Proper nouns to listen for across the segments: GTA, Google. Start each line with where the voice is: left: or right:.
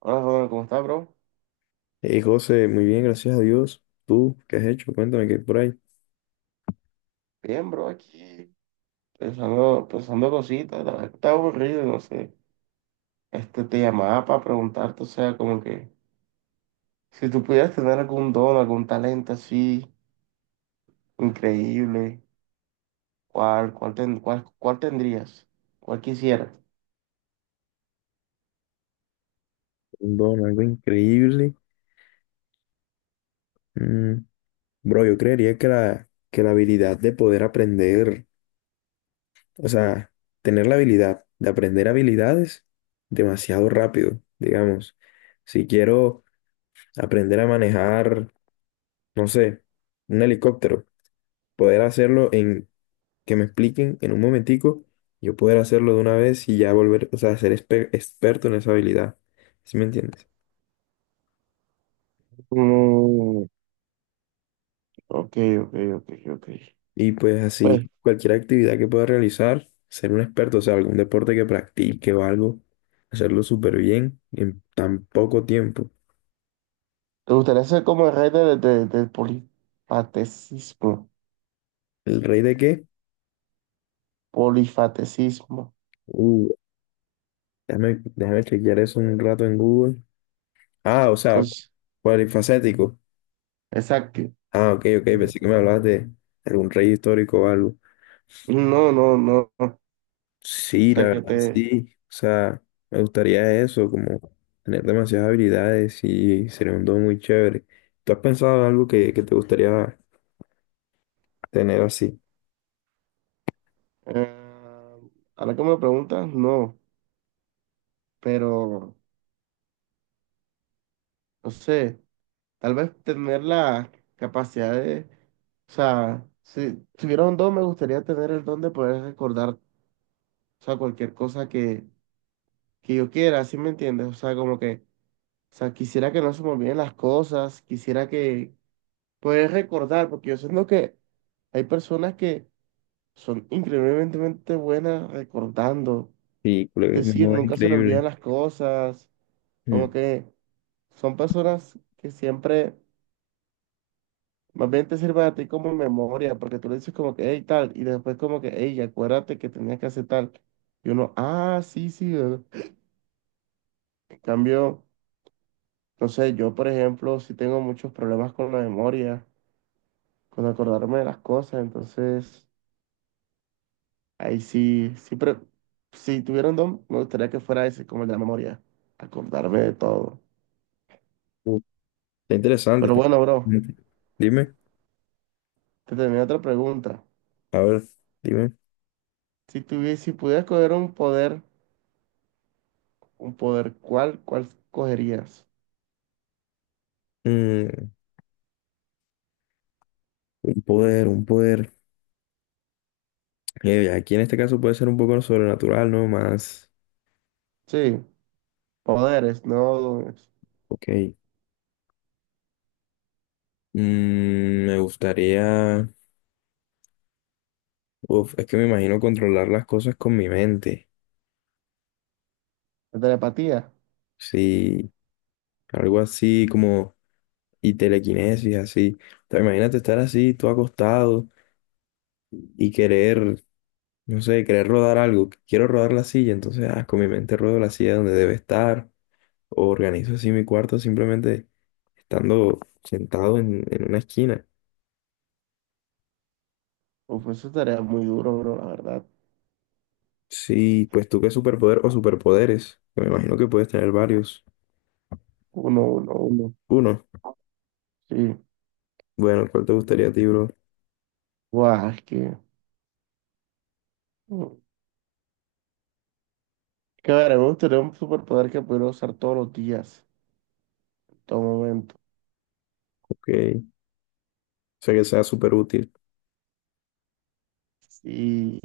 right: Hola, Ronald, ¿cómo estás, bro?
left: Hey José, muy bien, gracias a Dios. ¿Tú qué has hecho? Cuéntame qué hay por ahí.
right: Bien, bro, aquí pensando cositas, la verdad está aburrido, no sé. Te llamaba para preguntarte, o sea, como que si tú pudieras tener algún don, algún talento así increíble, ¿ cuál tendrías? ¿Cuál quisieras?
left: Un don, algo increíble. Mm, bro, yo creería que la habilidad de poder aprender, o sea, tener la habilidad de aprender habilidades demasiado rápido, digamos. Si quiero aprender a manejar, no sé, un helicóptero, poder hacerlo en, que me expliquen en un momentico, yo poder hacerlo de una vez y ya volver, o sea, ser experto en esa habilidad. ¿Sí me entiendes?
right: Mm, ok, ok, ok, ok.
left: Y pues así,
right: Pues,
left: cualquier actividad que pueda realizar, ser un experto, o sea, algún deporte que practique o algo, hacerlo súper bien en tan poco tiempo.
right: ¿te gustaría ser como el rey del polifatecismo?
left: ¿El rey de qué?
right: Polifatecismo.
left: Uh, déjame chequear eso un rato en Google. Ah, o sea,
right: Entonces,
left: polifacético.
right: exacto.
left: Ah, ok, ok, pensé que me hablabas de algún rey histórico o algo.
right: No, no, no. O
left: Sí, la
right: sea, que
left: verdad,
right: te...
left: sí. O sea, me gustaría eso, como tener demasiadas habilidades y sería un don muy chévere. ¿Tú has pensado en algo que te gustaría tener así?
right: eh, ahora que me lo preguntas, no, pero no sé, tal vez tener la capacidad de... O sea, si tuviera un don, me gustaría tener el don de poder recordar, o sea, cualquier cosa que yo quiera, ¿sí me entiendes? O sea, como que, o sea, quisiera que no se me olviden las cosas, quisiera que poder recordar, porque yo siento que hay personas que son increíblemente buenas recordando,
left: Y colega,
right: es
left: mi
right: decir,
left: amor, es
right: nunca se le olvidan
left: increíble.
right: las cosas. Como
left: Mm.
right: que son personas que siempre, más bien te sirven a ti como memoria, porque tú le dices como que, hey, tal, y después como que, hey, acuérdate que tenías que hacer tal. Y uno, ah, sí, sí. ¿Verdad? En cambio, no sé, yo, por ejemplo, sí tengo muchos problemas con la memoria, con acordarme de las cosas, entonces, ahí sí, sí, pero si tuviera un don, me gustaría que fuera ese, como el de la memoria, acordarme de todo.
left: Uh, está interesante,
right: Pero
left: está
right: bueno, bro,
left: interesante. Dime,
right: te tenía otra pregunta.
left: a ver, dime.
right: Si pudieras coger un poder. Un poder, cuál cogerías?
left: Mm, un poder. Aquí en este caso puede ser un poco sobrenatural, ¿no? Más.
right: Sí, poderes, no dones.
left: Ok. Mm, me gustaría. Uf, es que me imagino controlar las cosas con mi mente.
right: La telepatía.
left: Sí, algo así como. Y telequinesis, así. O sea, imagínate estar así, tú acostado y querer, no sé, querer rodar algo, que quiero rodar la silla, entonces ah, con mi mente ruedo la silla donde debe estar, o organizo así mi cuarto simplemente estando sentado en una esquina.
right: Uf, eso estaría muy duro, bro, la verdad.
left: Sí, pues tú qué superpoder o superpoderes, que me imagino que puedes tener varios.
right: Uno, uno, uno.
left: Uno,
right: Sí.
left: bueno, ¿cuál te gustaría a ti, bro?
right: Guau, es que. Que a ver, me gustaría un superpoder que pudiera usar todos los días, en todo momento.
left: Ok, o sea que sea súper útil.
right: Y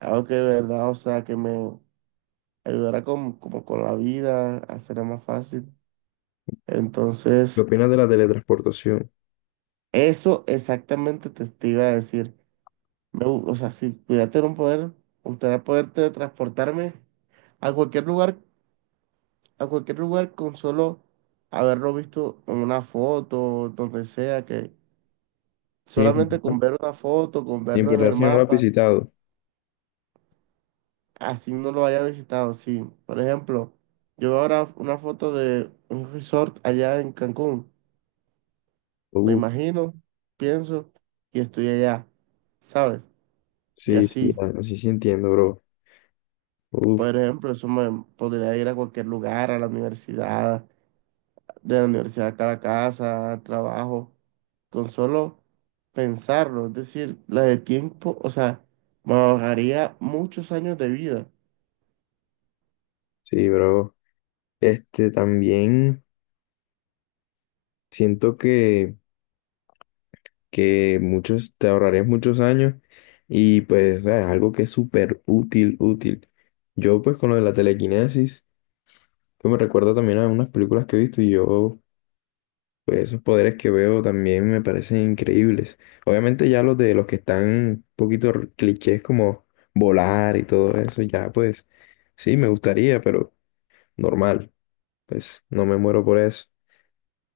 right: algo que de verdad, o sea, que me ayudara con, como con la vida, a hacerla más fácil.
left: ¿Qué
right: Entonces,
left: opinas de la teletransportación?
right: eso exactamente te iba a decir. O sea, si pudiera tener un poder, me gustaría poder teletransportarme a cualquier lugar, a cualquier lugar con solo haberlo visto en una foto, donde sea, que
left: Sin
right: solamente
left: importar,
right: con ver una foto, con
left: sin
right: verlo en
left: importar
right: el
left: si no la has
right: mapa,
left: visitado.
right: así no lo haya visitado. Sí, por ejemplo, yo veo ahora una foto de un resort allá en Cancún, me
left: Uf,
right: imagino, pienso, y estoy allá, ¿sabes? Y
left: sí, sí,
right: así,
left: así sí entiendo, bro. Uf,
right: por ejemplo, eso me podría ir a cualquier lugar, a la universidad, de la universidad acá a la casa, al trabajo, con solo pensarlo, es decir, la de tiempo, o sea, me ahorraría muchos años de vida.
left: sí, bro. Este también. Siento que muchos, te ahorrarías muchos años y pues o sea, es algo que es súper útil, útil. Yo pues con lo de la telequinesis, que me recuerda también a unas películas que he visto y yo, pues esos poderes que veo también me parecen increíbles. Obviamente ya los de los que están un poquito clichés como volar y todo eso, ya pues sí, me gustaría, pero normal, pues no me muero por eso.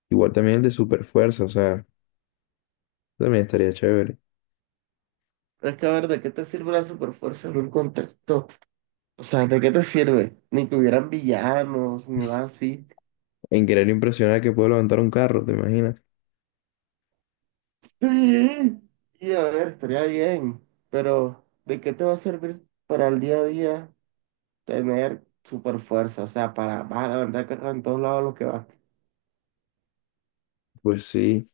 left: Igual también el de super fuerza, o sea, también estaría chévere.
right: Pero es que a ver, ¿de qué te sirve la superfuerza en un contexto? O sea, ¿de qué te sirve? Ni que hubieran villanos, ni nada así.
left: En querer impresionar que puedo levantar un carro, ¿te imaginas?
right: Sí, y a ver, estaría bien, pero ¿de qué te va a servir para el día a día tener superfuerza? O sea, para, vas a levantar carga en todos lados lo que vas.
left: Pues sí.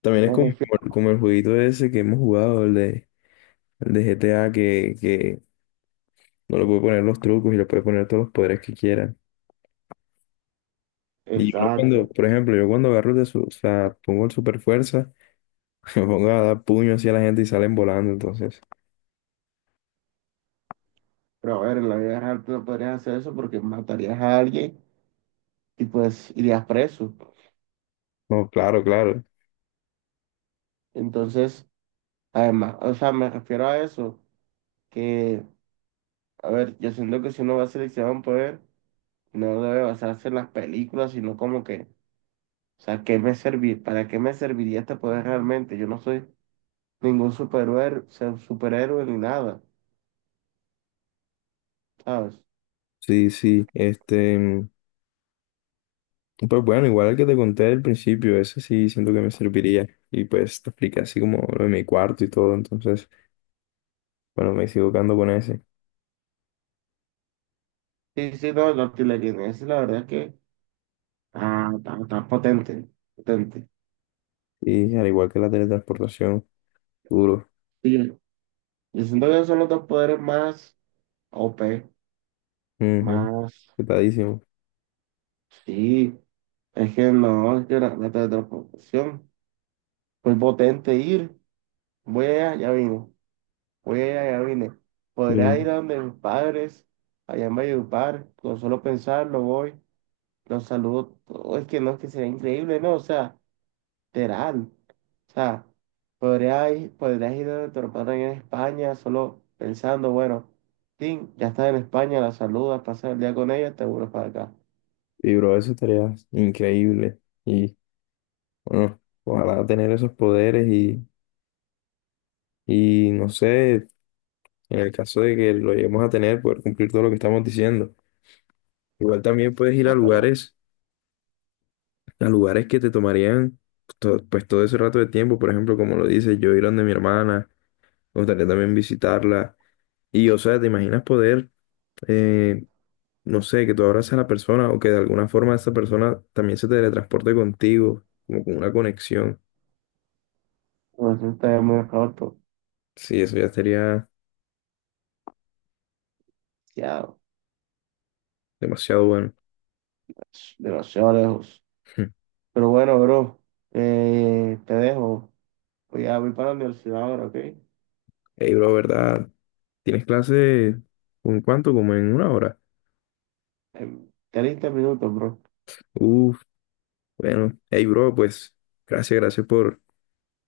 left: También es
right: Me
left: como,
right: refiero-
left: como el jueguito ese que hemos jugado, el de GTA, que no le puede poner los trucos y le puede poner todos los poderes que quiera. Y yo no cuando,
right: exacto.
left: por ejemplo, yo cuando agarro de su, o sea, pongo el super fuerza, me pongo a dar puños así a la gente y salen volando, entonces.
right: Pero a ver, en la vida real tú no podrías hacer eso porque matarías a alguien y pues irías preso.
left: No, claro, claro.
right: Entonces, además, o sea, me refiero a eso, que, a ver, yo siento que si uno va a seleccionar un poder, no debe basarse en las películas, sino como que, o sea, ¿qué me servir? ¿Para qué me serviría este poder realmente? Yo no soy ningún superhéroe, superhéroe ni nada, ¿sabes?
left: Sí, sí. Este, mm, pues bueno, igual el que te conté al principio, ese sí siento que me serviría. Y pues te expliqué así como lo de mi cuarto y todo, entonces. Bueno, me sigo quedando con ese.
right: Sí, sí, no, la artillería, esa es la verdad que, ah, está, está potente, potente.
left: Y al igual que la teletransportación, duro.
right: Sí, yo siento que son los dos poderes más OP,
left: Ujú.
right: más,
left: Petadísimo.
right: sí, es que no, es que la teletransportación muy potente ir, voy allá, ya vine, voy allá, ya vine,
left: Y,
right: podría ir a donde mis padres, allá en Valledupar, con solo pensarlo voy, los saludo, todo, es que no, es que sería increíble, no, o sea, literal, o sea, podría ir, podrías ir a donde tus padres en España, solo pensando, bueno, sí, ya estás en España, la saludas, pasas el día con ella, te vuelves para acá,
left: bro, eso estaría increíble. Y bueno, ojalá tener esos poderes y no sé, en el caso de que lo lleguemos a tener, poder cumplir todo lo que estamos diciendo. Igual también puedes ir
right: ah, pero
left: a lugares que te tomarían pues todo ese rato de tiempo. Por ejemplo, como lo dices, yo ir donde mi hermana, me gustaría también visitarla. Y o sea, ¿te imaginas poder? eh, no sé, que tú abraces a la persona o que de alguna forma esa persona también se teletransporte contigo, como con una conexión.
right: nosotros hemos acabado
left: Sí, eso ya sería
right: demasiado,
left: demasiado bueno.
right: demasiado lejos. Pero bueno, bro, te dejo. Voy para la universidad ahora, ¿ok?
left: Ey, bro, ¿verdad? ¿Tienes clase con cuánto? Como en una hora.
right: En 30 minutos, bro.
left: Uf, bueno. Hey, bro, pues gracias por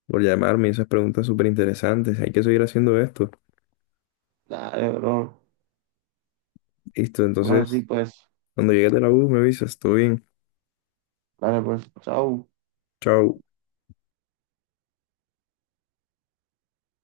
left: por llamarme. Y esas preguntas súper interesantes. Hay que seguir haciendo esto.
right: Dale, bro.
left: Listo,
right: Vamos así,
left: entonces,
right: pues.
left: cuando llegues de la U, me avisas. Todo bien.
right: Dale, pues. Chao.
left: Chao.